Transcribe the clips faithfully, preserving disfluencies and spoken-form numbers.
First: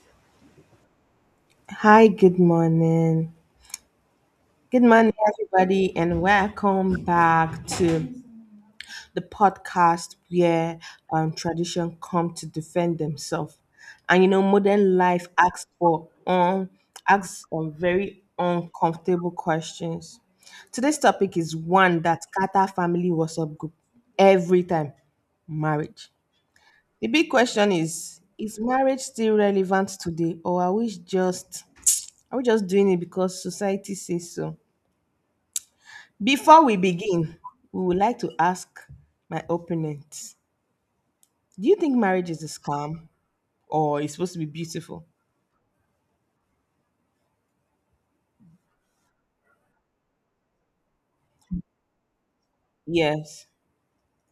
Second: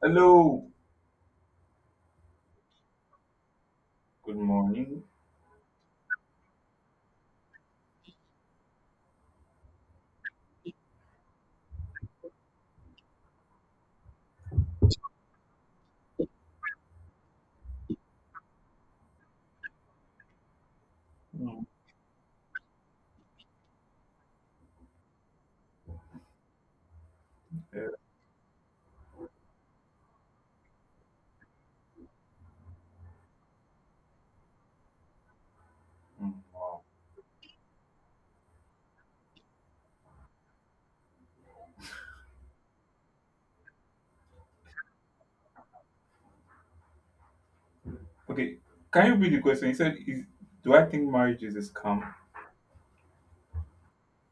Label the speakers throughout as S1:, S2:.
S1: Hello.
S2: Hi, good morning.
S1: Good
S2: Good
S1: morning.
S2: morning, everybody, and welcome back to the podcast where um, tradition come to defend themselves. And you know, modern life asks for um, asks um, very uncomfortable questions. Today's topic is
S1: Mm.
S2: one that scatter family WhatsApp group every time: marriage. The big question
S1: Yeah.
S2: is: Is marriage still relevant today, or are we just are we just doing it because society says so?
S1: Mm,
S2: Before we
S1: wow.
S2: begin, we would like to ask my opponent, Do you think marriage is a scam or it's supposed to be beautiful?
S1: Okay. Can you read the question? He said, is, "Do I think marriage is a scam,
S2: Yes.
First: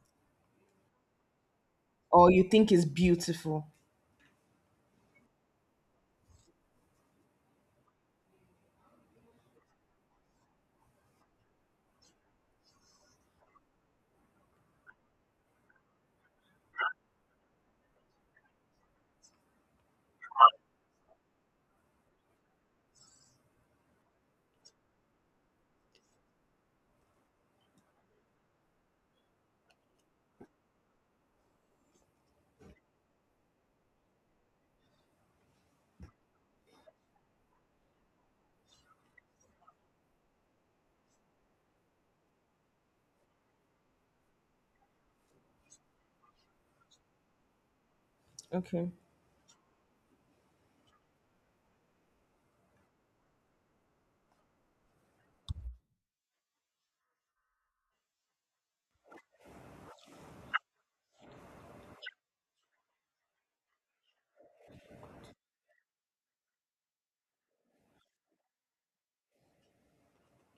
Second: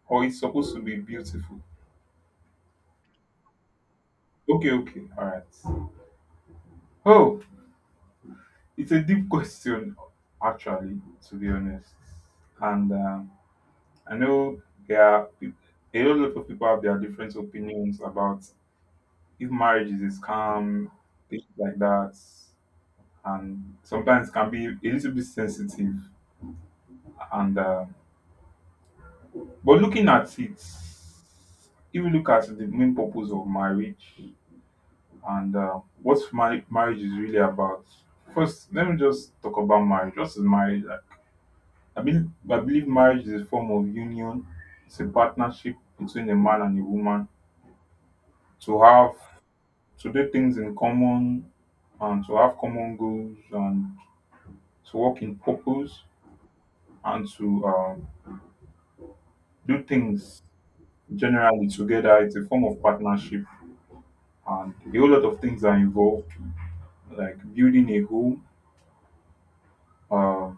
S1: or it's supposed to be beautiful?"
S2: Or you think it's beautiful?
S1: Okay. Okay. All right. Oh, it's a deep question, actually. To be honest, and um, I know there are peop- a whole lot of people have their different opinions about if marriage is a scam, things like that, and sometimes it can be a little bit sensitive and. Uh, But looking at it, if you look at the main purpose of marriage and uh, what mar- marriage is really about, first let me just talk about marriage. What is marriage? I I, believe I believe marriage is a form of union. It's a partnership between a man and a woman to
S2: Okay.
S1: have to do things in common and to have common goals and to work in purpose and to um, do things generally together. It's a form of partnership and a whole lot of things are involved, like building a home, uh,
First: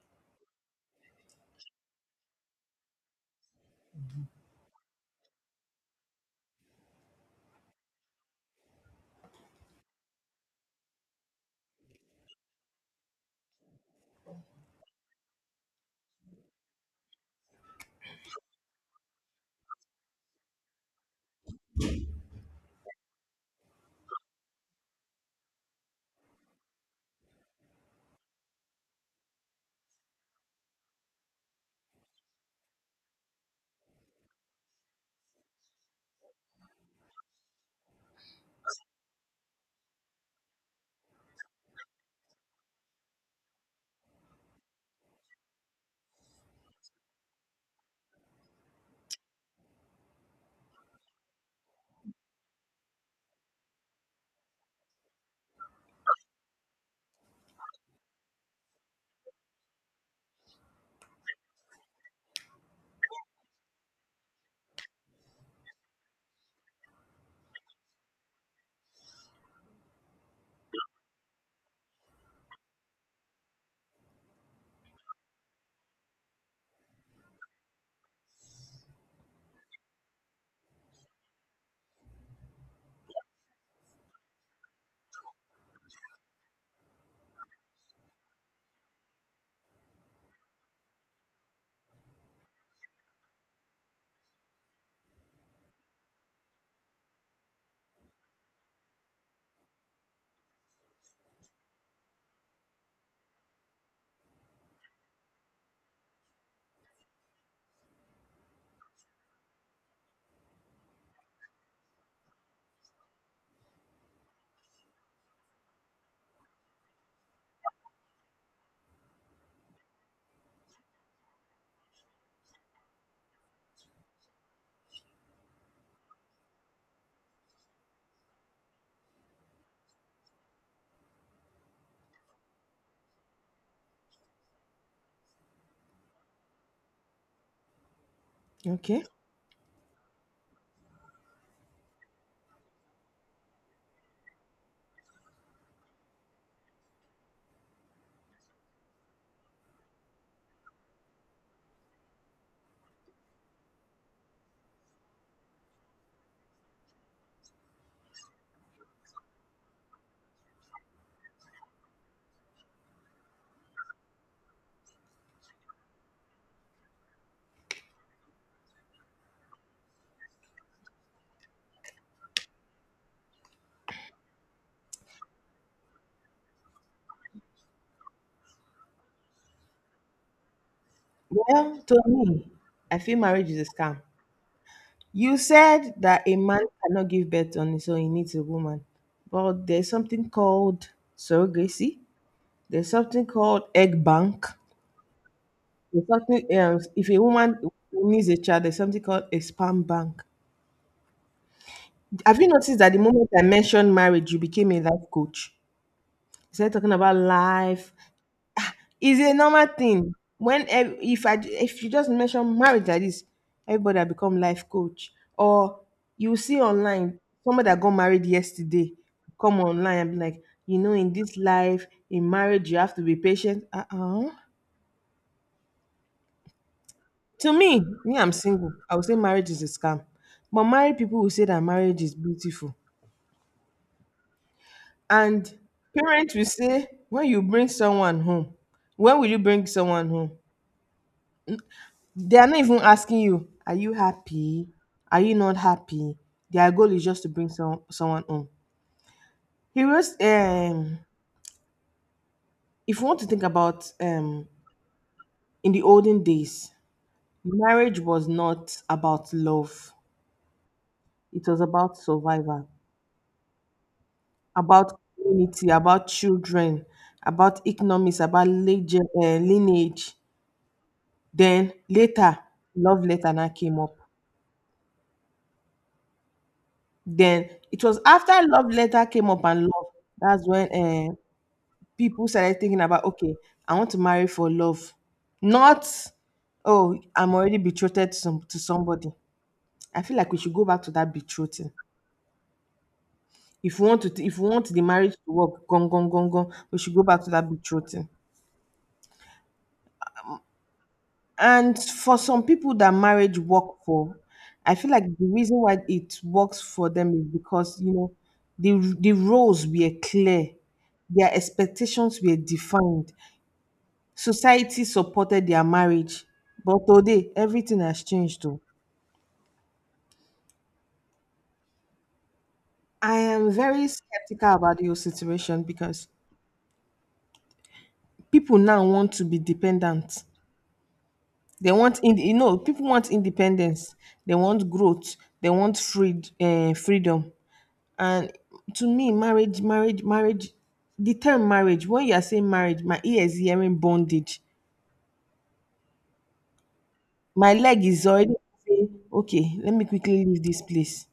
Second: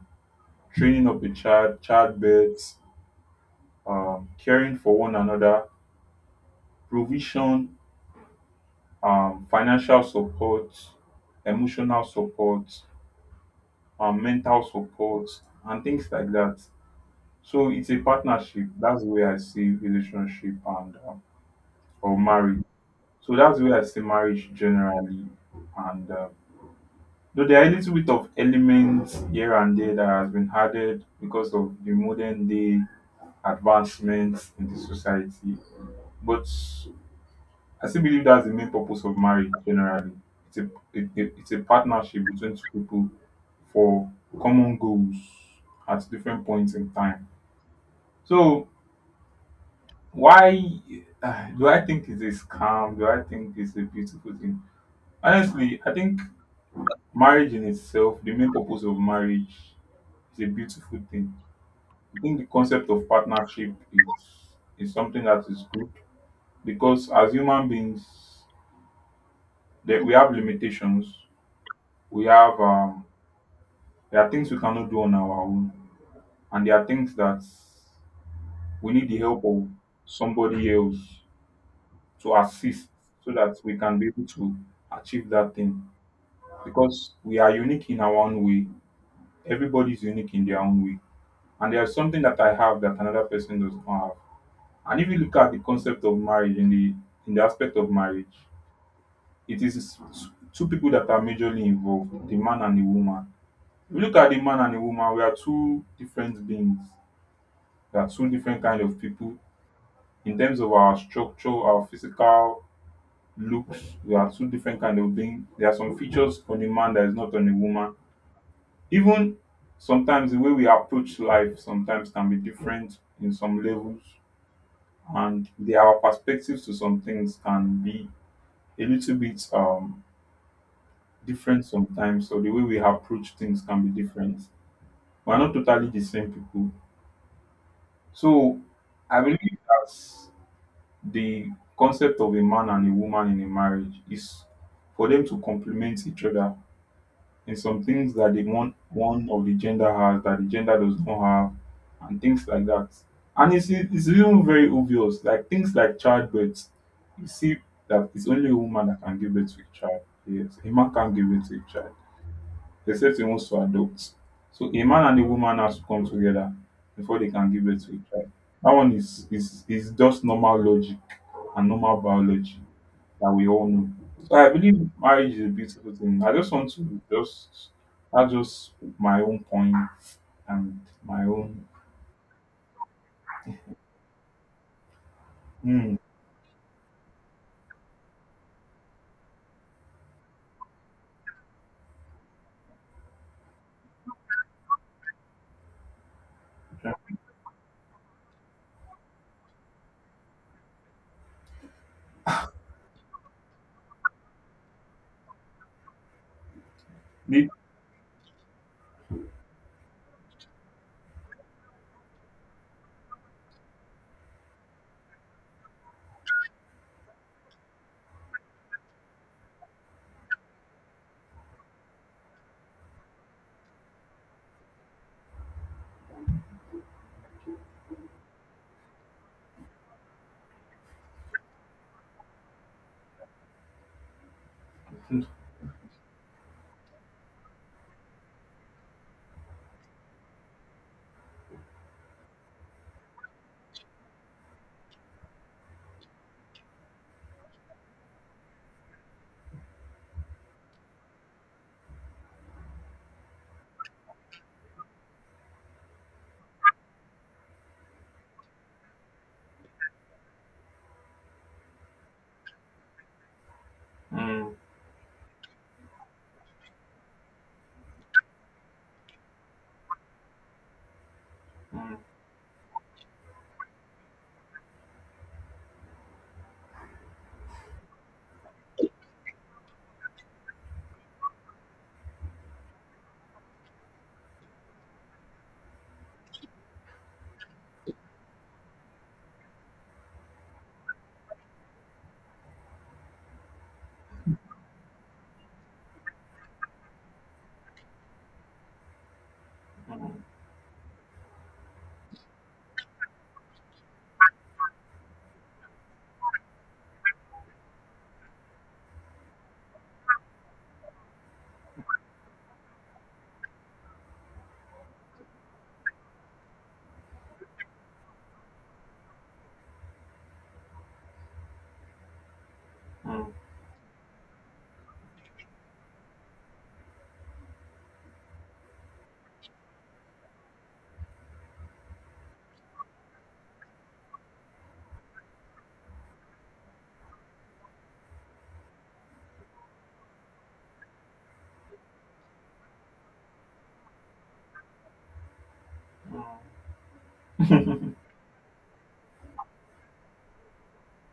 S1: training up a child, childbirth, um, caring for one another, provision, um, financial support, emotional support, um, mental support, and things like that. So it's a partnership. That's the way I see relationship and uh, or marriage. So that's the way I see marriage generally, and uh, Though there are a little bit of elements here and there that has been added because of the modern day advancements in the society. But I still believe that's the main purpose of marriage generally. It's a, it, it- it's a partnership between two people for common goals at different points in time. So, why uh, do I think it's a scam? Do I think it's a beautiful thing? Honestly, I think marriage in itself, the main purpose of marriage, is a beautiful thing. I think the concept of partnership is is something that is good because as human beings, that we have limitations. We have um, there are things we cannot do on our own, and there are things that we need the help of somebody else to assist so that we can be able to achieve that thing. Because we are unique in our own way. Everybody is unique in their own way, and there's something that I have that another person does not have. And if you look at the concept of marriage in the in the aspect of marriage, it is two people that are majorly involved, the man and the woman. If you look at the man and the woman, we are two different beings. We are two different kind of people in terms of our structure, our physical looks. We are two different kind of beings. There are some features on the man that is not on the woman. Even sometimes the way we approach life sometimes can be different in some levels, and the, our perspectives to some things can be a little bit um different sometimes, so the way we approach things can be different. We're not totally the same people, so
S2: Okay.
S1: I believe that the concept of a man and a woman in a marriage is for them to complement each other in some things that the one one of the gender has that the gender does not have and things like that. And it's it's even very obvious, like things like childbirth. You see that it's only a woman that can give birth to a child. Yes, a man can't give birth to a child except he wants to adopt. So a man and a woman has to come together before they can give birth to a child. That one is is is just normal logic and normal biology that we all know. So I believe marriage is a beautiful thing. I just want to just that's just my own point and my own.
S2: Well, to me, I feel marriage is a scam. You
S1: Hmm.
S2: said that a man cannot give birth on his own, he needs a woman. But there's something called surrogacy, there's something called egg bank. There's something else. If a woman needs a child, there's something called a sperm bank. Have you noticed that the moment I mentioned marriage, you became a life coach? You started talking about
S1: Need-
S2: life. It's a normal thing. When ev- if I if you just mention marriage like this, everybody has become life coach. Or you see online somebody that got married yesterday come online and be like, you know, in this life, in marriage, you have to be patient. Uh uh To me, me, I'm single. I would say marriage is a scam. But married people will say that marriage is beautiful.
S1: hmm,
S2: And parents will say, when you bring someone home, when will you bring someone home? They are not even asking you, are you happy? Are you not happy? Their goal is just to bring some, someone home. Heroes, um, if you want to think about um, in the olden days, marriage was not about love, it was about survival.
S1: hmm,
S2: About community, about children, about economics, about lege- eh, lineage. Then
S1: hmm,
S2: later, Love Letter now came up. Then it was after Love Letter came up and Love, that's when eh, people started thinking about, okay, I want to marry for love. Not, oh, I'm already betrothed to, some, to somebody. I feel like we should go back to that betrothing. If we want to, if we want the marriage to work, gone, gone, gone, gone, we should go back to that betrothing. And for some people that marriage work for, I feel like the reason why it works for them is because you know the the roles were clear, their expectations were defined, society supported their marriage. But today, everything has changed. Though I
S1: hmm.
S2: am very skeptical about your situation because people now want to be dependent. They want in you know people want independence. They want growth. They want free uh, freedom. And to me, marriage, marriage, marriage, the term marriage, when you are saying marriage, my ear is hearing bondage. My leg is already saying, okay, let me quickly leave this place.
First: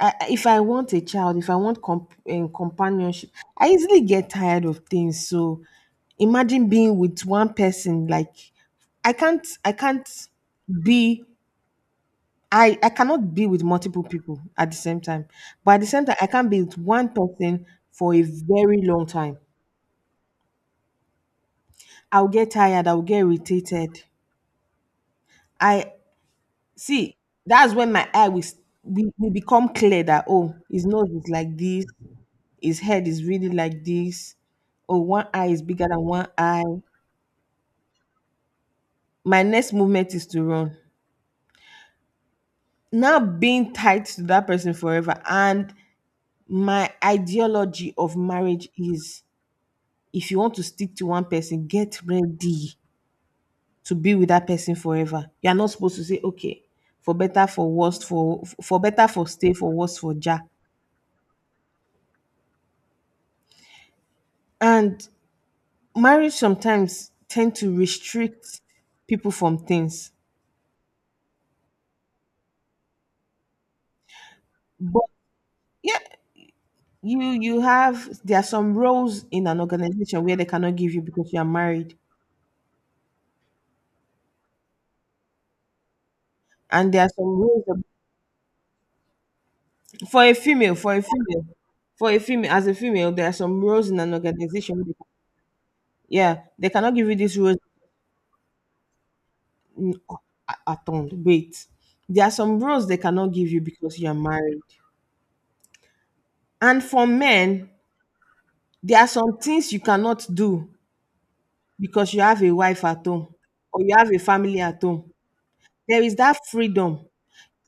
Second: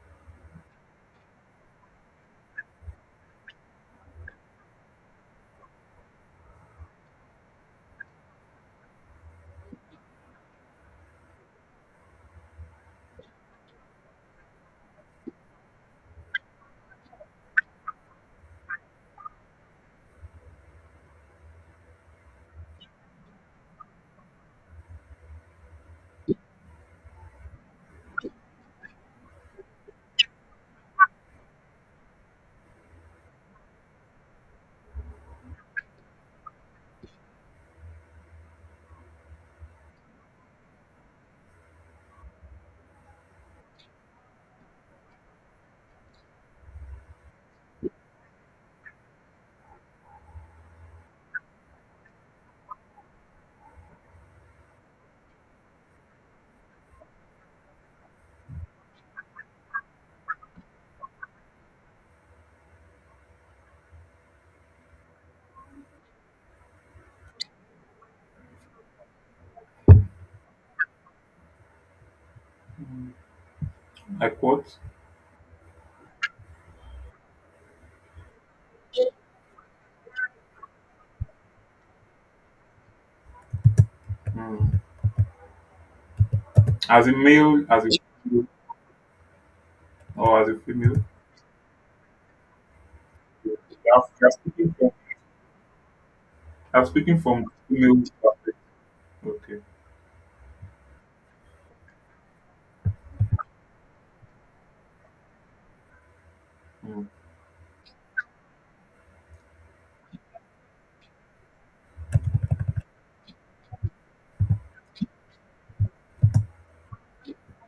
S2: I, I- if I want a child, if I want comp- um, companionship, I easily get tired of things. So imagine being with one person, like, I can't, I can't be I, I cannot be with multiple people at the same time. But at the same time, I can't be with one person for a very long time. I'll get tired, I'll get irritated. I see that's when my eye will, s- will, will become clear that oh, his nose is like this, his head is really like this, oh, one eye is bigger than one eye. My next movement is to run. Now being tied to that person forever, and my ideology of marriage is if you want to stick to one person, get ready to be with that person forever. You are not supposed to say, okay, for better, for worse, for for better, for stay, for worse, for ja. And marriage sometimes tend to restrict people from things.
S1: Like what?
S2: But yeah, you you have there are some roles in an organization where they cannot give you because you are married,
S1: Hmm.
S2: and there
S1: As
S2: are
S1: a
S2: some roles
S1: male,
S2: that-
S1: as a female,
S2: for a
S1: or as a
S2: female, for
S1: female,
S2: a female, for a female as a female, there are
S1: you
S2: some roles in
S1: have,
S2: an
S1: you are speaking.
S2: organization. Where they, yeah, they
S1: I'm
S2: cannot give you
S1: speaking
S2: these
S1: from
S2: roles
S1: female perspective. Okay.
S2: in a- atoned. Wait, there are some roles they cannot give you because you are married. And
S1: Mm.
S2: for men, there are some things you cannot do because you have a wife at home or you have a family at home. There is that freedom.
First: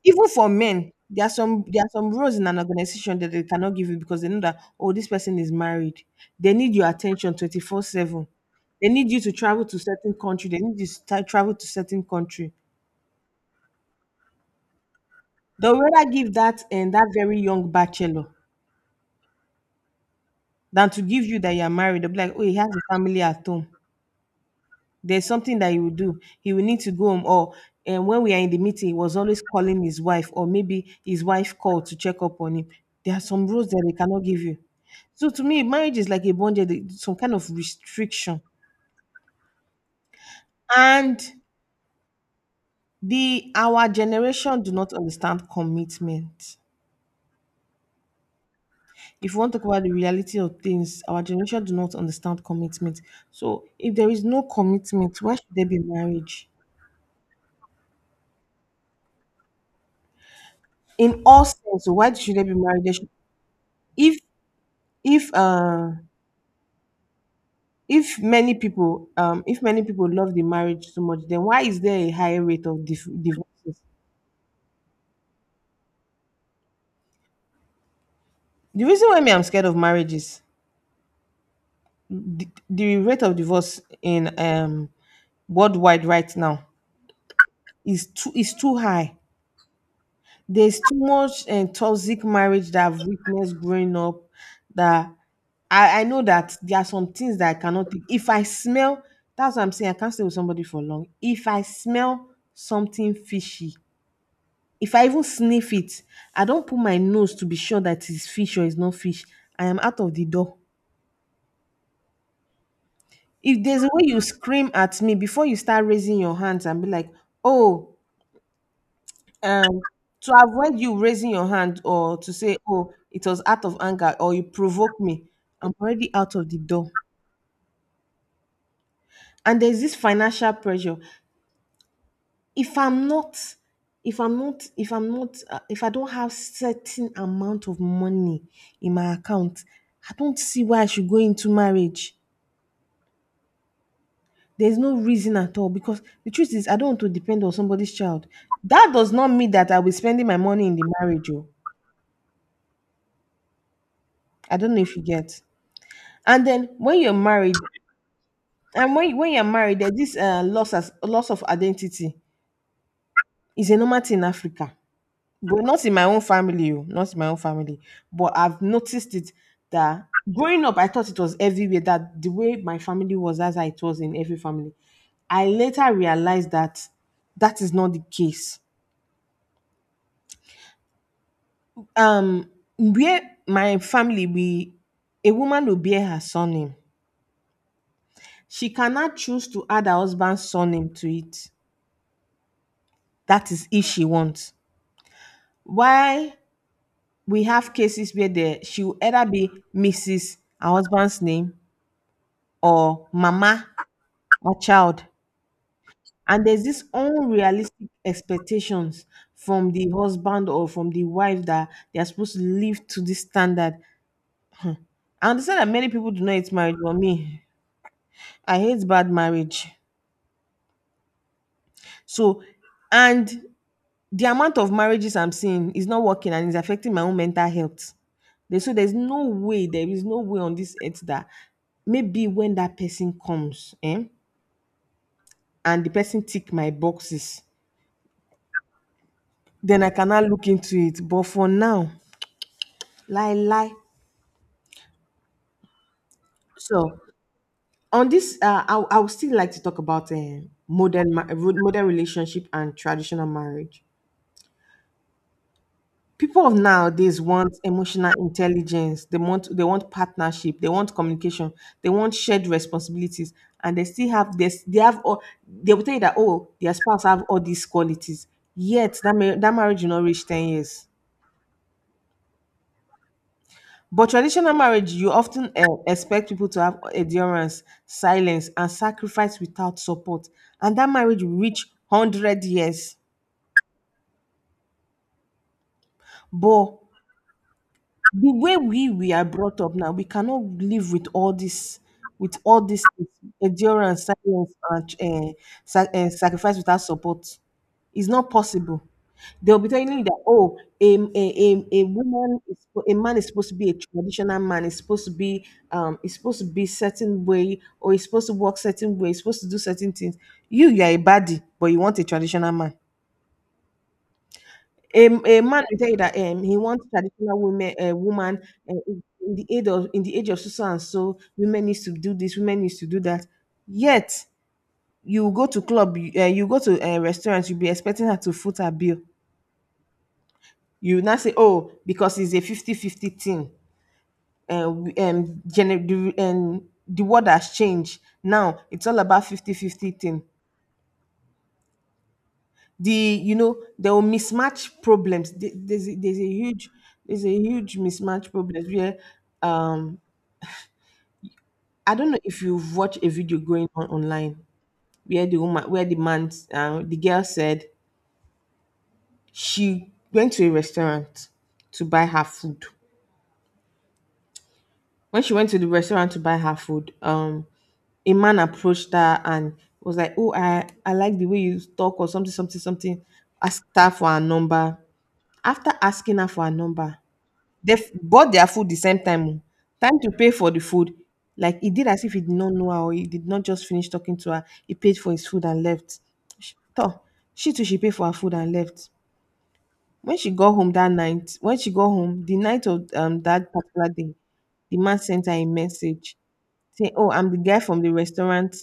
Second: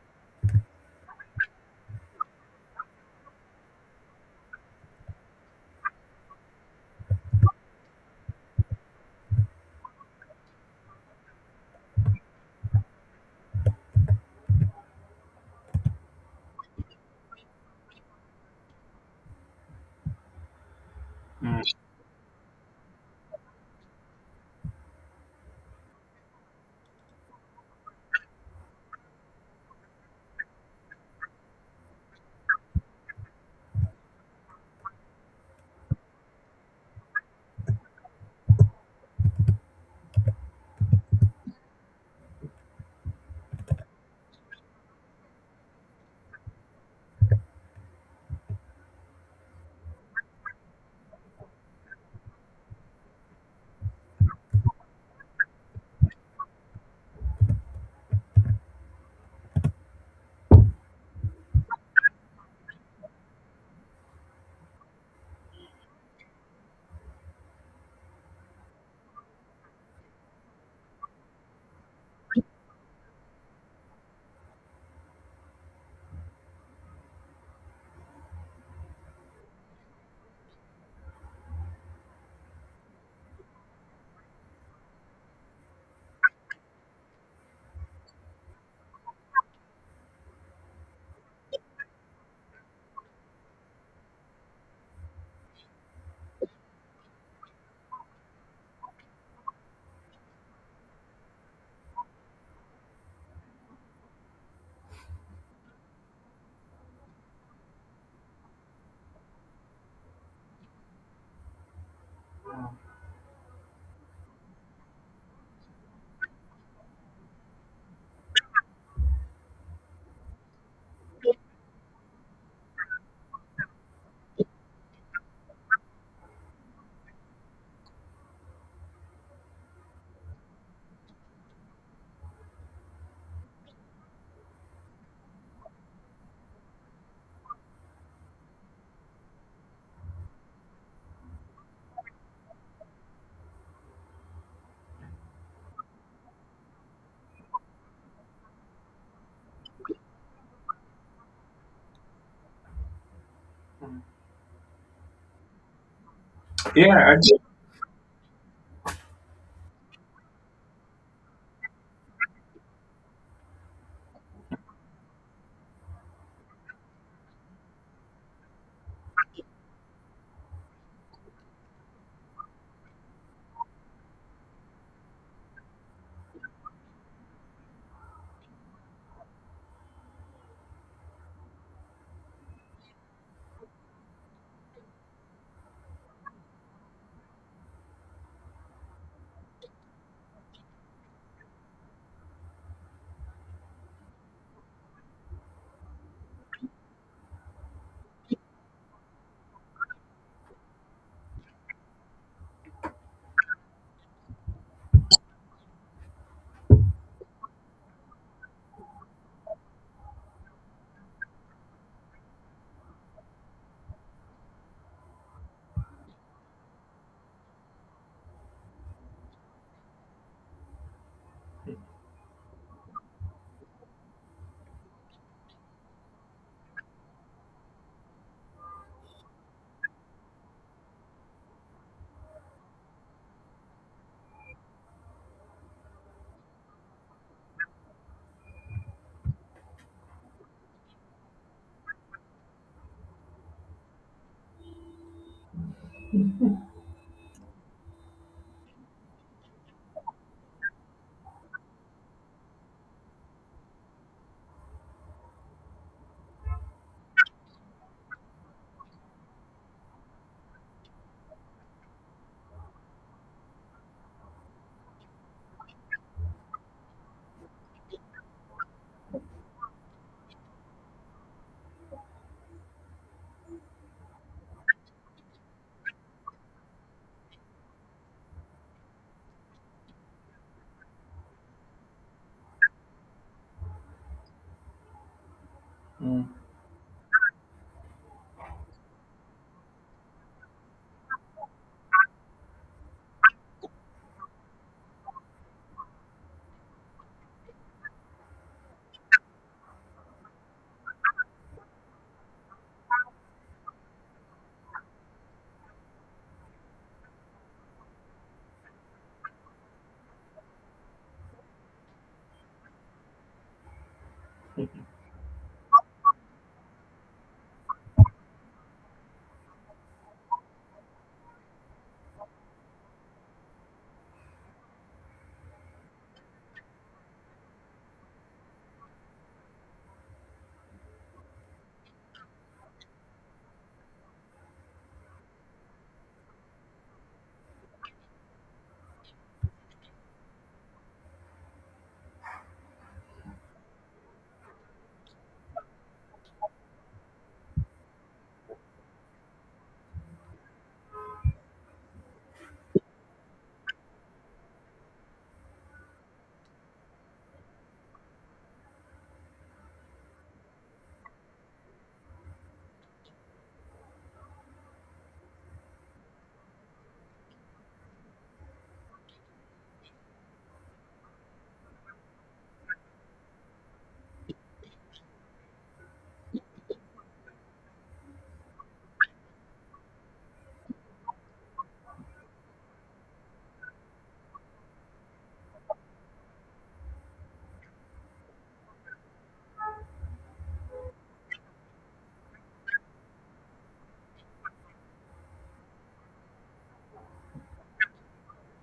S2: Even for men, there are some there are some roles in an organization that they cannot give you because they know that oh, this person is married. They need your attention twenty-four seven. They need you to travel to certain country. They need you to tra- travel to certain country. They'll rather give that and that very young bachelor than to give you that
S1: Mm.
S2: you are married. They'll be like, oh, he has a family at home. There's something that he will do. He will need to go home. Or and when we are in the meeting, he was always calling his wife, or maybe his wife called to check up on him. There are some rules that they cannot give you. So to me, marriage is like a bondage, some kind of restriction. And the our generation do not understand commitment. If you want to talk about the reality of things, our generation do not understand commitment. So if there is no commitment, why should there be marriage? In all sense, why should they be married? They should- if if uh if many people um if many people love the marriage so much, then why is there a higher rate of dif- divorces? The reason why me I'm scared of marriage is the, the rate of divorce in um worldwide right now is too is too high. There's too much and toxic marriage that I've witnessed growing up, that I, I know that there are some things that I cannot take. If I smell, that's what I'm saying. I can't stay with somebody for long. If I smell something fishy, if I even sniff it, I don't put my nose to be sure that it's fish or it's not fish. I am out of the door. If there's a way you scream at me before you start raising your hands and be like, oh, um to avoid you raising your hand or to say oh, it was out of anger or you provoke me, I'm already out of the door. And there's this financial pressure. if i'm not if i'm not if i'm not uh, if I don't have certain amount of money in my account, I don't see why I should go into marriage. There's no reason at all, because the truth is I don't want to depend on somebody's child. That does not mean that I'll be spending my money in the marriage oh. I don't know if you get. and then
S1: Yeah,
S2: when you're
S1: I just
S2: married And when when you're married, there's this uh, loss as loss of identity. It's a normal thing in Africa, but not in my own family. Oh, not in my own family, but I've noticed it that growing up, I thought it was everywhere. That the way my family was, as it was in every family. I later realized that that is not the case. Um, where my family, we a woman will bear her surname. She cannot choose to add her husband's surname to it. That is if she wants. Why we have cases where the she will either be missus her husband's name or Mama her child, and there's this unrealistic expectations from the husband or from the wife that they are supposed to live to this standard. I understand that many people do not hate marriage, but me, I hate bad marriage. So, and the amount of marriages I'm seeing is not working and it's affecting my own mental health. They- so there's no way, there is no way on this earth that maybe when that person comes eh, and the person tick my boxes, then I cannot look into it. But for now, lie, lie. So on this, uh, I, I would still like to talk about eh, modern, ma- modern relationship and traditional marriage. People of nowadays want emotional intelligence, they want they want partnership, they want communication, they want shared responsibilities, and they still have this, they have all, they will tell you that oh, their spouse have all these qualities, yet that, ma- that marriage will not reach ten years. But traditional marriage, you often uh, expect people to have endurance, silence, and sacrifice without support, and that marriage will reach one hundred years.
S1: mm.
S2: But the way we we are brought up now, we cannot live with all this, with all this endurance, silence, and uh, sa- eh, sacrifice without support. It's not possible. They'll be telling you that oh, a, a, a, a woman, is, spo- a man is supposed to be a traditional man. Is supposed to be um, is supposed to be certain way, or is supposed to work certain way. Is supposed to do certain things. You, you are a baddie, but you want a traditional man. A, a man will tell you that um, he wants traditional women, a woman uh, in in the age of in the age of so so and so, women needs to do this, women needs to do that. Yet you go to club, you, uh, you go to a restaurant, you'll be expecting her to foot her bill. You now say, oh, because it's a fifty fifty thing. And um, gener- the, um, the world has changed. Now it's all about fifty fifty thing. the you know they will mismatch problems. There- there's a, there's a huge there's a huge mismatch problems where, um I don't know if you've watched a video going on online, where the woman where the man uh, the girl said she went to a restaurant to buy her food. When she went to the restaurant to buy her food, um a man approached her and was like, "Oh, I I like the way you talk, or something, something, something." Asked her for her number. After asking her for her number, They f- bought their food the same time. Oh. Time to pay for the food. Like he did as if he did not know her, or he did not just finish talking to her. He paid for his food and left. She, toh, she too, she paid for her food and left. When she got home that night, when she got home, the night of um, that particular day, the man sent her a message saying, "Oh, I'm the guy from the restaurant,"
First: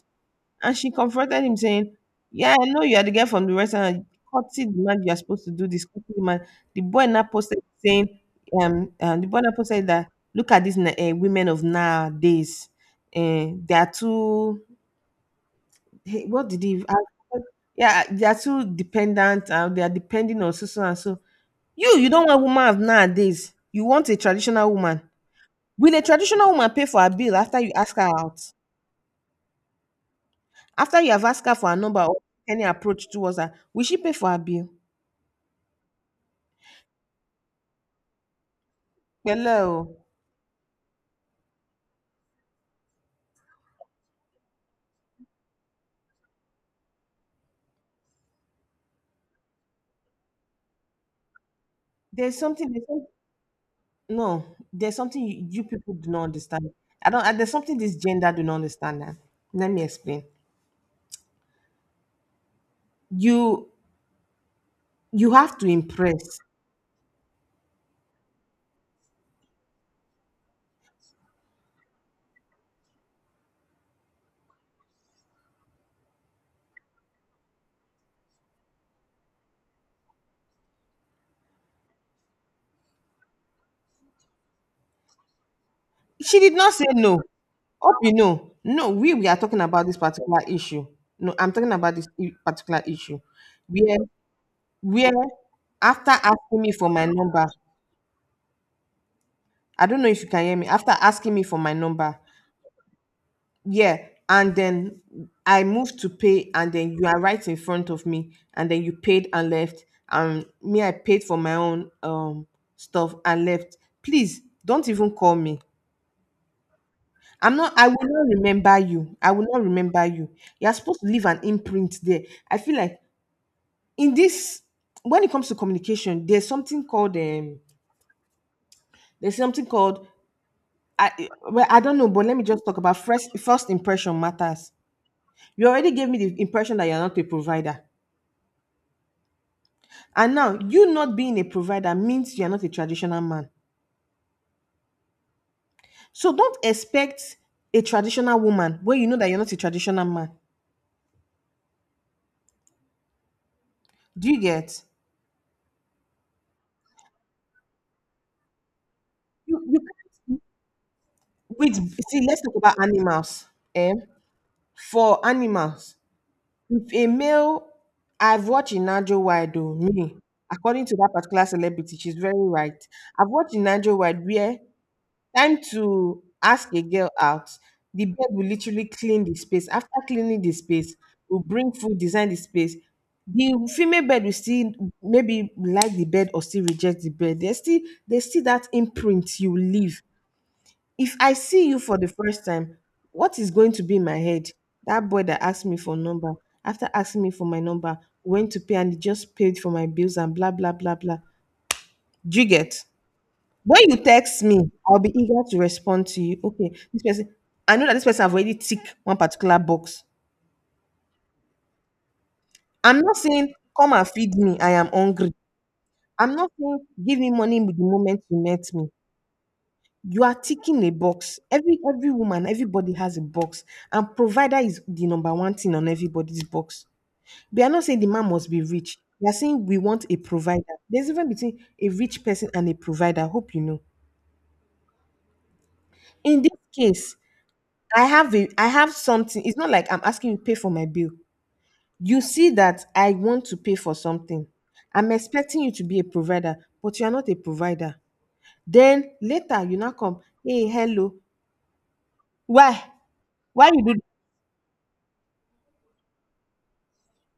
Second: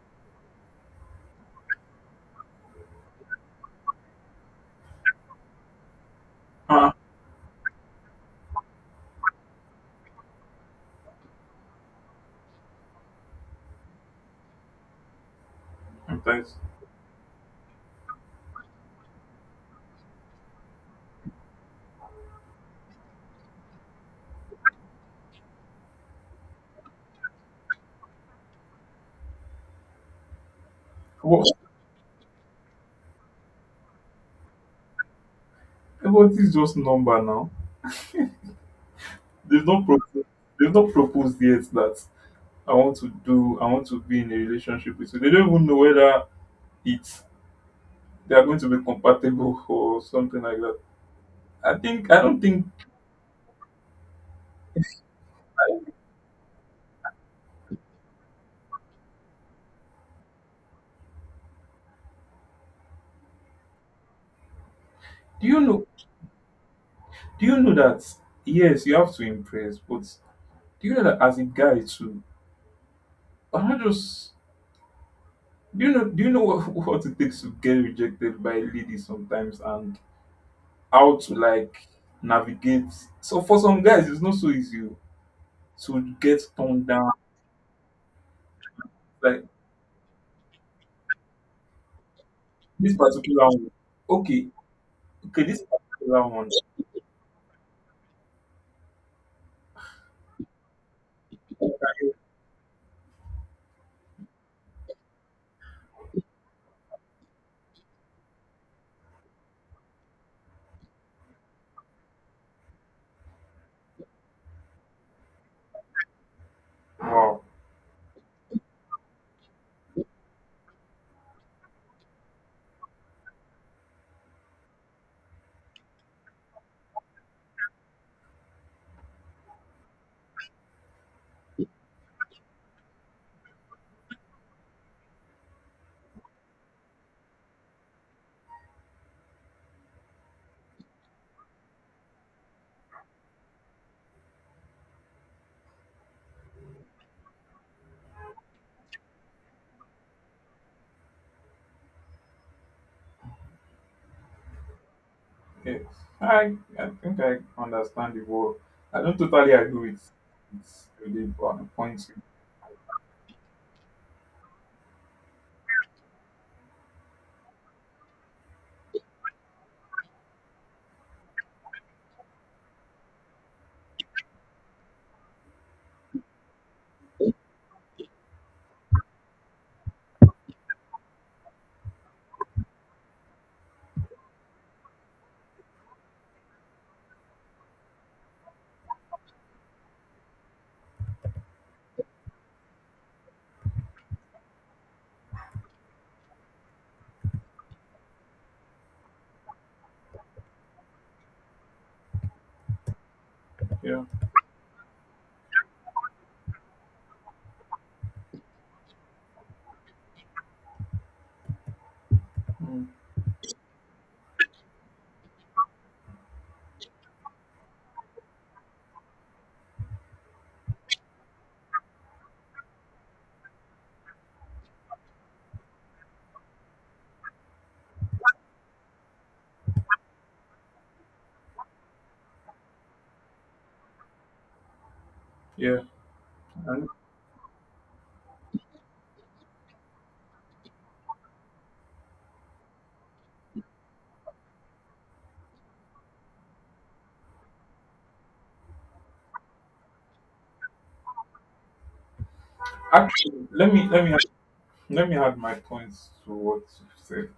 S2: and she confronted him saying, "Yeah, I know you are the girl from the restaurant. Cutty demand, you are supposed to do this. Cutty demand." The
S1: Ah,
S2: boy now posted saying, um, uh, the boy now posted that, look at these uh, women of nowadays. Uh, they are too— hey, what
S1: sometimes.
S2: did he— I— yeah, they are too dependent. Uh, they are depending on so so and so. You you don't want woman of nowadays. You want a traditional woman. Will a traditional woman pay for her bill after you ask her out? After you have asked
S1: What
S2: her for her number, or any approach towards her, will she pay for her bill?
S1: what is just number now? They've not
S2: Hello.
S1: proposed. They've not proposed yet that I want to do. I want to be in a relationship with you. They don't even know whether it's they are going to be compatible or something like that. I think I
S2: There's
S1: don't think.
S2: something, there's some, No, there's something you, you people do not understand. I don't, There's something this gender do not understand now. Let me explain. You, you
S1: Do
S2: have
S1: you
S2: to
S1: know?
S2: impress.
S1: Do you know that? Yes, you have to impress, but do you know that as a guy too? I'm not just. Do you know do you know what, what it takes to get rejected by ladies sometimes, and how to like navigate, so for some guys it's not so easy o, to
S2: She
S1: get
S2: did not
S1: turned
S2: say
S1: down
S2: no. Hope you know. No, we, we are
S1: like
S2: talking about this particular issue. No, I'm talking about this i- particular
S1: this
S2: issue.
S1: particular one.
S2: Where,
S1: Okay,
S2: where,
S1: okay, this
S2: After
S1: particular one.
S2: asking me for my number, I don't know if you can hear me. After asking me for my number, yeah, and then I moved to pay, and then you are right in front of me, and then you paid and left, and me, I paid for my own um stuff and left. Please don't even call me.
S1: Wow.
S2: i'm not I will not remember you. I will not remember you. You're supposed to leave an imprint there. I feel like, in this— when it comes to communication, there's something called um there's something called I well, I don't know, but let me just talk about— first first impression matters. You already gave me the impression that you're not a provider. And now, you not being a provider means you're not a traditional man. So don't expect a traditional woman when you know that you're not a traditional man. Do you get?
S1: Yeah. I I think I understand the word. I don't totally
S2: You, you
S1: agree with with the po-
S2: Wait,
S1: points.
S2: see, let's talk about animals. Eh? For animals, if a male— I've watched Inajo Wide, oh, me, according to that particular celebrity, she's very right. I've watched Inajo Wide where, time to ask a girl out, the babe will literally clean the space. After cleaning the space, will bring food, design the space. The female bed will still maybe like the bed, or still reject the bed. There's still there's still that imprint you leave. If I see you for the first time, what is going to be in my head? That boy that asked me for number, after asking me for my number, went to pay, and he just paid for my bills and blah blah blah blah. Do you get? When you
S1: Yeah.
S2: text me, I'll be eager to respond to you. Okay, this person— I know that this person have already ticked one particular box.
S1: Mm,
S2: I'm not saying come and feed me, I am hungry. I'm not saying give me money with the moment you met me. You are ticking a box. Every every woman, everybody has a box, and provider is the number one thing on everybody's box. They are not saying the man must be rich. They are saying we want a provider. There's even between a rich person and a provider. I hope you know.
S1: yeah.
S2: In this
S1: And
S2: case, I have a I have something. It's not like I'm asking you to pay for my bill. You see that I want to pay for something. I'm expecting you to be a provider, but you are not a provider. Then later you now come, hey, hello. Why?
S1: actually
S2: Why
S1: let
S2: you
S1: me
S2: do this?"
S1: let me add- let me add my points to what you said.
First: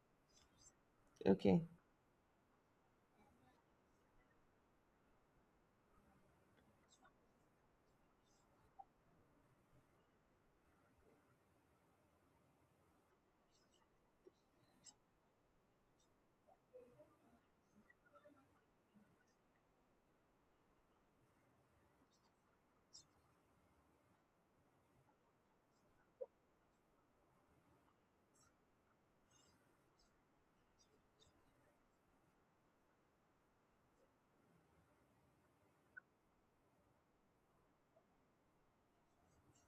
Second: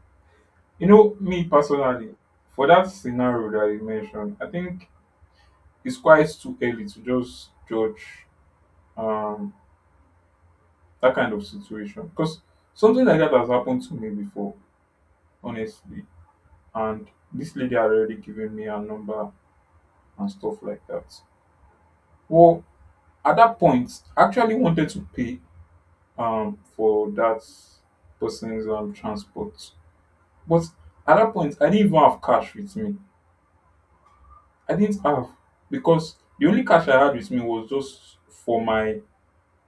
S1: You know, me
S2: Okay.
S1: personally, for that scenario that you mentioned, I think it's quite too early to just judge um that kind of situation because something like that has happened to me before, honestly. And this lady had already given me her number and stuff like that. Well, at that point, I actually wanted to pay um for that person's um transport, but at that point, I didn't even have cash with me. I didn't have, because the only cash I had with me was just for my,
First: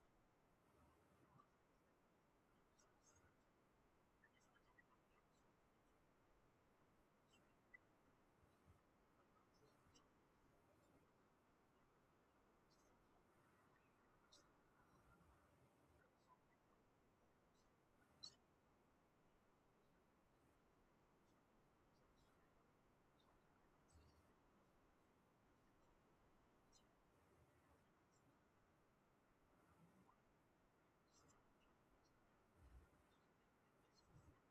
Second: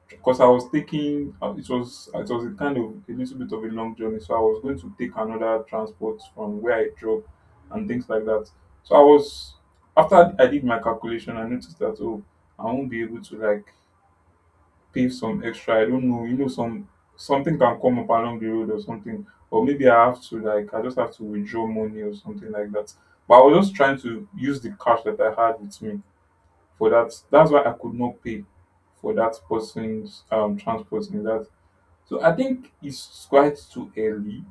S1: because I was taking uh, it was it was a kind of a little bit of a long journey, so I was going to take another transport from where I drove and things like that. So I was, after I did my calculation, I noticed that oh, I won't be able to like pay some extra. I don't know, you know, some something can come up along the road or something, or maybe I have to like I just have to withdraw money or something like that. But I was just trying to use the cash that I had with me for that. That's why I could not pay for that person's um transport in that. So I think it's quite too early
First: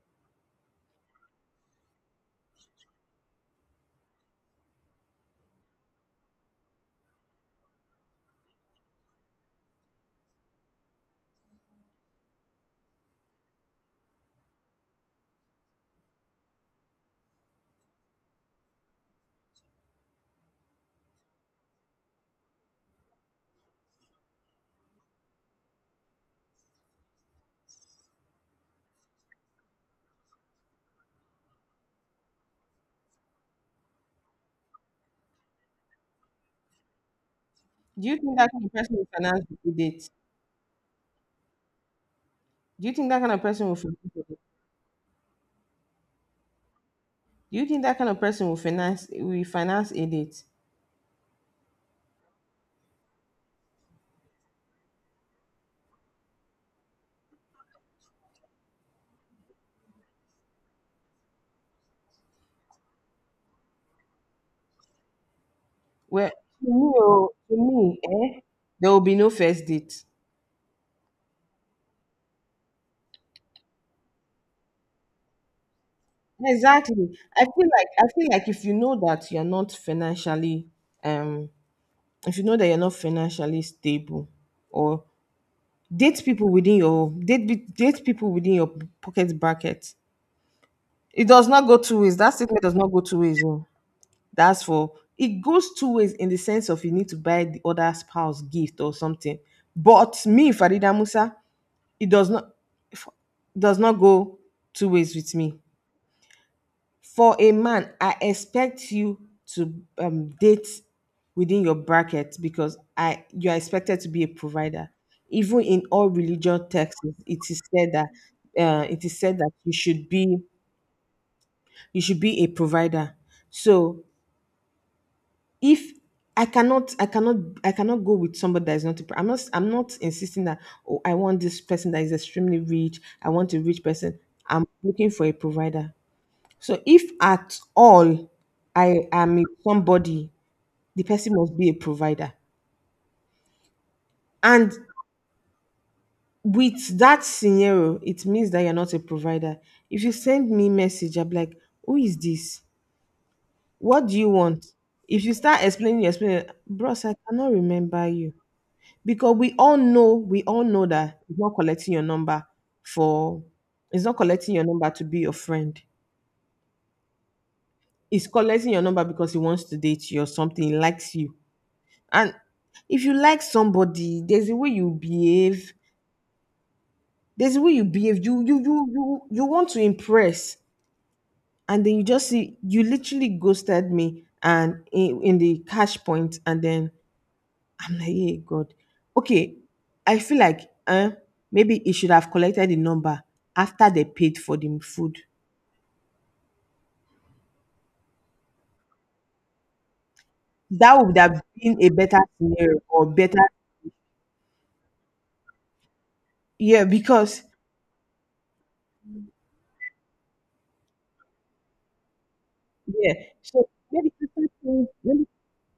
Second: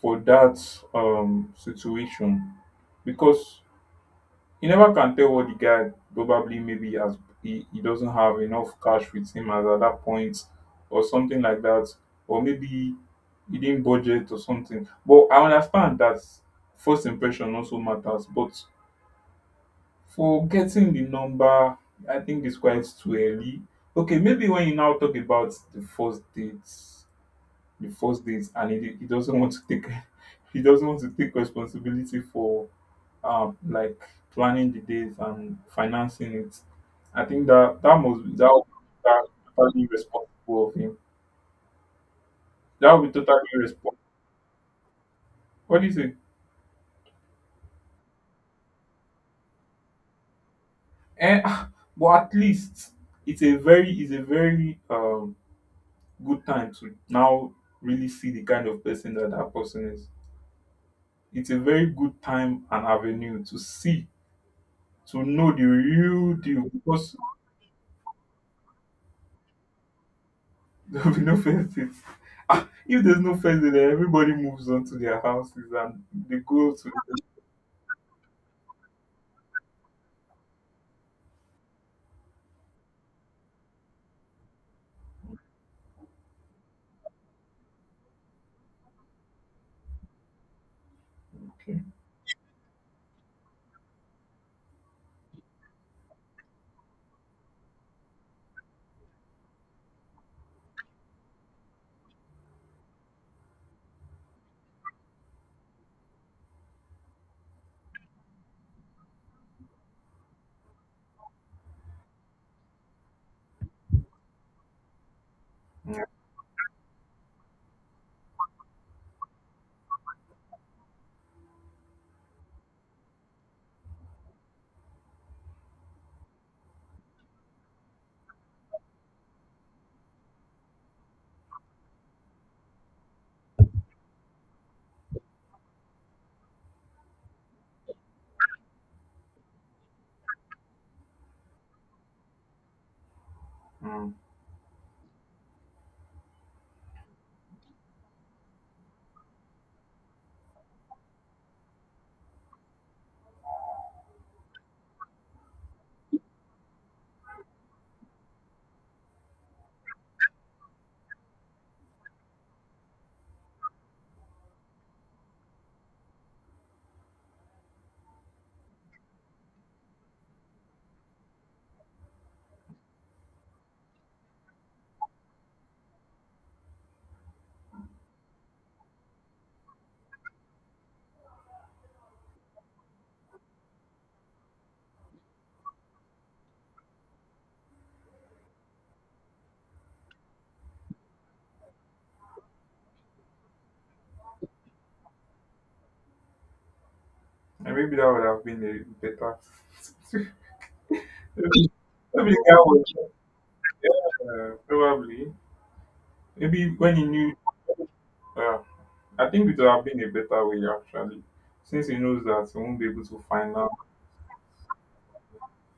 S1: for that um situation because you never can tell what the guy probably maybe has, he, he doesn't have enough cash with him as at that point or something like that, or maybe he didn't budget or something. But I understand that first impression also matters, but for getting the number, I think it's quite too early. Okay, maybe when you now talk about the first date, the first date, and he, he doesn't want to take, he doesn't want to take responsibility for, um, like planning the date and financing it. I think that that
S2: Do you
S1: must be
S2: think
S1: that
S2: that
S1: would
S2: kind of person will
S1: be
S2: finance a
S1: totally
S2: date?
S1: irresponsible of him.
S2: Do
S1: That
S2: you think
S1: would be
S2: that kind
S1: totally
S2: of person will
S1: irresponsible.
S2: finance a date?
S1: What do you say?
S2: Do you think that kind of person will finance will finance a date?
S1: Eh, but at least it's a very, it's a very um good time to now really see the kind of person that that person is. It's a very good time and avenue to see, to know the
S2: Well,
S1: real deal
S2: to me,
S1: because
S2: oh, to me, eh, there will be no first date.
S1: there'll be no first dates. Ah, if there's no first date, then everybody moves on to their houses and they go to.
S2: Exactly. I feel like I feel like if you know that you're not financially um if you know that you're not financially stable, or date people within your date be- date people within your pocket bracket. It does not go two ways. That statement does not go two ways. Oh. That's for It goes two ways in the sense of you need to buy the other spouse gift or something. But me, Farida Musa, it does not does not go two ways with me. For a man, I expect you to um, date within your bracket, because I you are expected to be a provider. Even in all religious texts, it is said that uh, it is said that— you should be you should be a provider. So, if I cannot I cannot I cannot go with somebody that is not a pro- I'm not I'm not insisting that, oh, I want this person that is extremely rich, I want a rich person. I'm looking for a provider. So if at all I am with somebody, the person must be a provider.
S1: Hmm.
S2: And with that scenario, it means that you're not a provider. If you send me message, I'm like, who is this? What do you want? If you start explaining, you explain, bros, I cannot remember you. Because we all know, we all know that it's not collecting your number for it's not collecting your number to be your friend. It's collecting your number because he wants to date you or something, he likes you. And if you like somebody, there's a way you behave. There's a way you behave. You you you you you want to impress, and then you just see you literally ghosted me, and in, in the cash point, and then I'm like, hey God, okay. I feel like, uh, maybe he should have collected the number after they paid for the food.
S1: And maybe that would have been a better.
S2: That would have
S1: Maybe
S2: been a better
S1: maybe the guy
S2: scenario, or
S1: was
S2: better,
S1: uh, probably maybe
S2: yeah,
S1: when he knew.
S2: because—
S1: Uh, I think it would have been a better way actually, since he knows that he won't be able
S2: yeah.
S1: to find
S2: So
S1: out.
S2: maybe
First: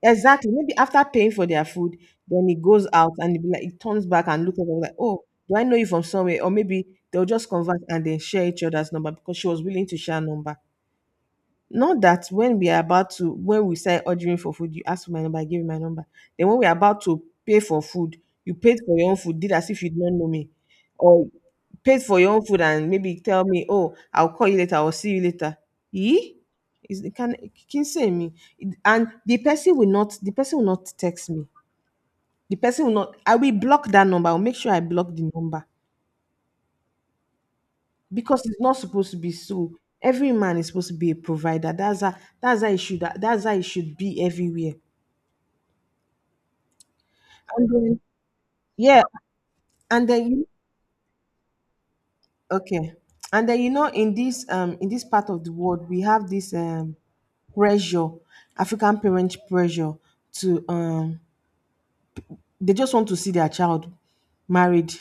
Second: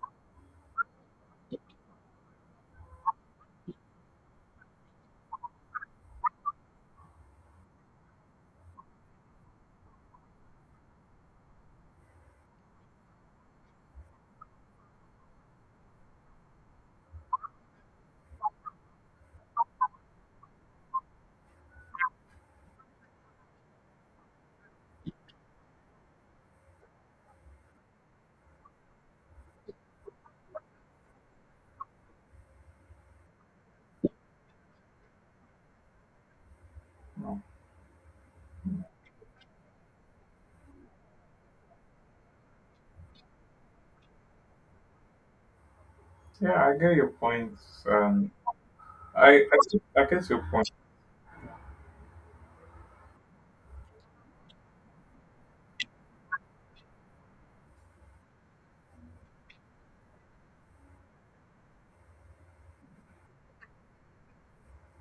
S2: Exactly. Maybe after paying for their food, then he goes out and he be like, he turns back and looks at them like, oh, do I know you from somewhere? Or maybe they'll just converse and then share each other's number, because she was willing to share number. Not that when we are about to, when we start ordering for food, you ask for my number, I give you my number. Then when we are about to pay for food, you paid for your own food, did as if you don't know me. Or paid for your own food and maybe tell me, oh, I'll call you later, I'll see you later. Eh? Is it— can can say me? It- And the person will not the person will not text me. The person will not I will block that number. I'll make sure I block the number, because it's not supposed to be so. Every man is supposed to be a provider. That's how that's how it should that's how it should be everywhere.
S1: Yeah, I get your point.
S2: And then,
S1: Um,
S2: yeah,
S1: I I I
S2: and then
S1: get your
S2: you—
S1: point.
S2: okay. And then, you know, in this— um in this part of the world we have this um pressure. African parent pressure to um they just want to see their child married.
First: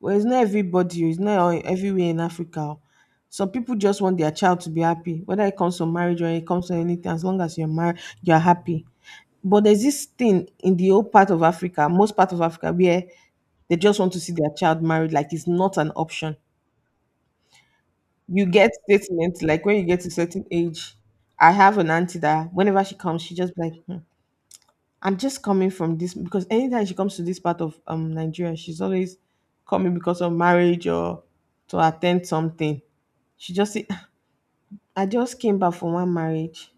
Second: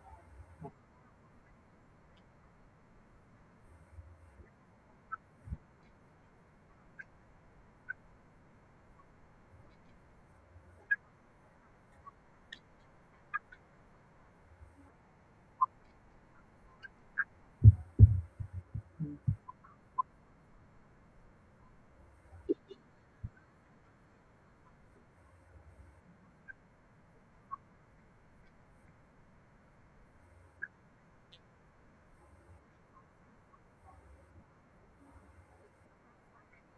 S2: Well, it's not everybody, oh, it's not all- everywhere in Africa. Oh. Some people just want their child to be happy, whether it comes to marriage or it comes to anything. As long as you're married, you're happy. But there's this thing in the old part of Africa, most part of Africa, where they just want to see their child married, like it's not an option. You get statements like when you get to certain age. I have an auntie that whenever she comes, she just be like, "Hmm, I'm just coming from this," because anytime she comes to this part of um Nigeria, she's always coming because of marriage or to attend something. She just say, "Ah, I just came back from one marriage.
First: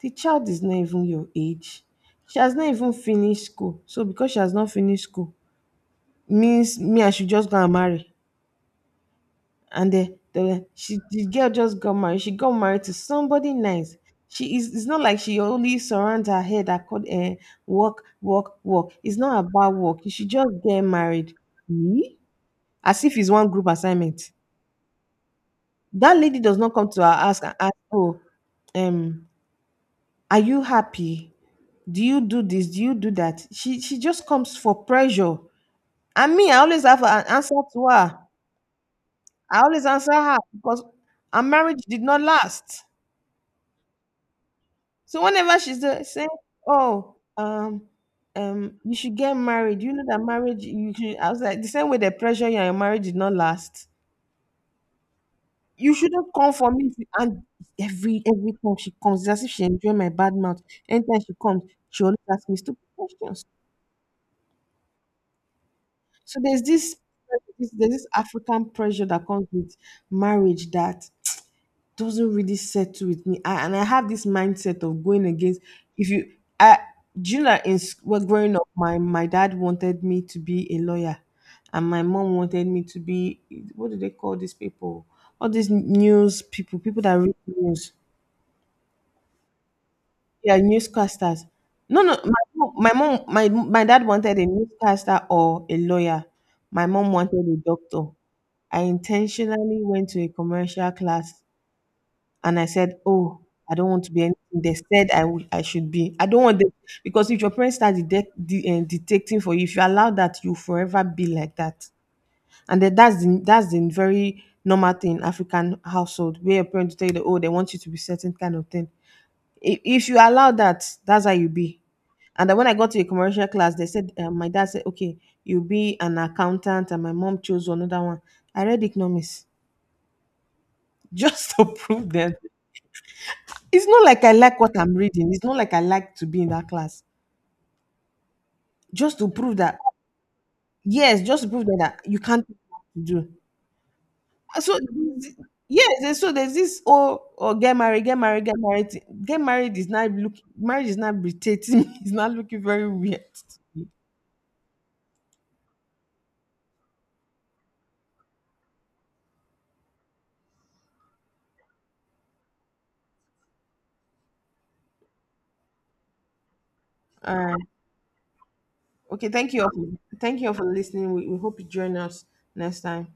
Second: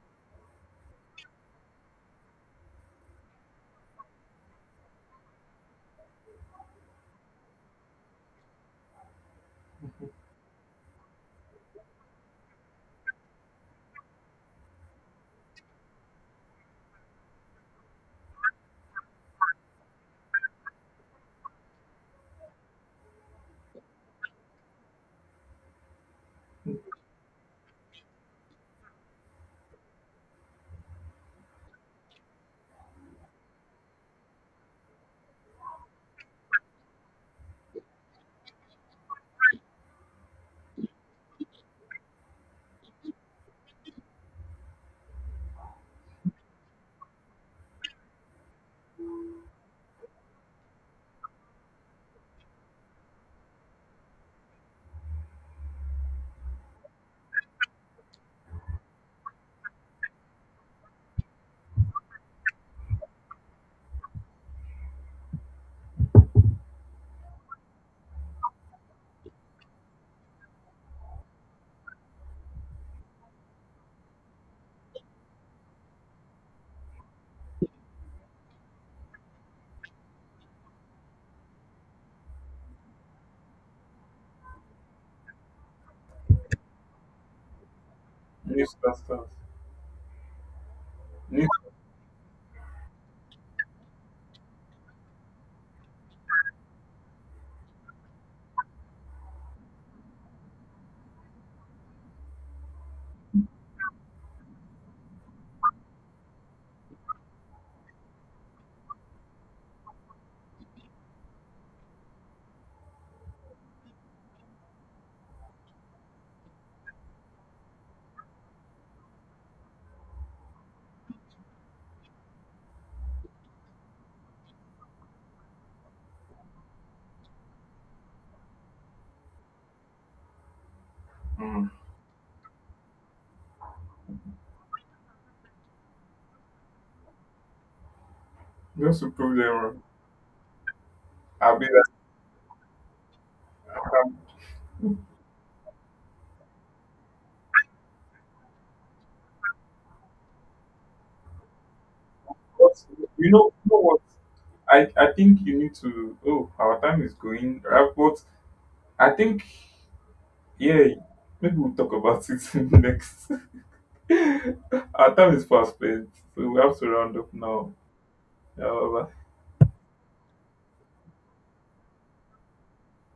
S2: The child is not even your age. She has not even finished school. So because she has not finished school, means me I should just go and marry." and the, the she the girl just got married. She got married to somebody nice. She is. It's not like she only surrounds her head accord uh, work, work, work. It's not about work. You should just get married. Hmm? As if it's one group assignment. That lady does not come to her ask and ask, oh, um, are you happy? Do you do this? Do you do that? She she just comes for pressure. And me, I always have an answer to her. I always answer her because our marriage did not last. So whenever she's there, saying, "Oh, um, um, you should get married. You know that marriage. You should." I was like, "The same way the pressure, you, your marriage did not last. You shouldn't come for me. If you—" And every every time she comes, it's as if she enjoy my bad mouth. Anytime she comes, she always asks me stupid questions. So there's this there's this African pressure that comes with marriage that doesn't really settle with me. I, and I have this mindset of going against. If you, I, do you know that in sc- well, growing up, my my dad wanted me to be a lawyer, and my mom wanted me to be, what do they call these people? All these news people, people that read news.
S1: Newscasters
S2: Yeah, newscasters.
S1: need
S2: No, no, my mom, my mom, my my dad wanted a newscaster or a lawyer. My mom wanted a doctor. I intentionally went to a commercial class. And I said, "Oh, I don't want to be anything they said I would I should be. I don't want them," because if your parents start detect, de- uh, detecting for you, if you allow that, you forever be like that. And then that's the that's the very normal thing in African household where your parents tell you that, oh, they want you to be certain kind of thing. If, if you allow that, that's how you be. And then when I got to a commercial class, they said, uh, my dad said, "Okay, you'll be an accountant." And my mom chose another one. I read economics just to
S1: mm,
S2: prove them. It's not like I like what I'm reading. It's not like I like to be in that class.
S1: just to
S2: Just to
S1: prove them
S2: prove that,
S1: wrong.
S2: yes, just to
S1: I'll be
S2: prove that,
S1: like,
S2: that you can't do.
S1: um,
S2: So, yes, and so there's this, oh, oh, get married, get married, get married thing. Get married is not look. Marriage is not irritating. It's not looking
S1: but
S2: very weird.
S1: you know, you know what? I, I think you need to. Oh, our time is going. Right? But I think yeah, maybe we'll talk about it next. Our time is fast spent, so we have to round up
S2: All right.
S1: now. Yeah, bye-bye.
S2: Okay, thank you all for, thank you all for listening. We, we hope you join us next time.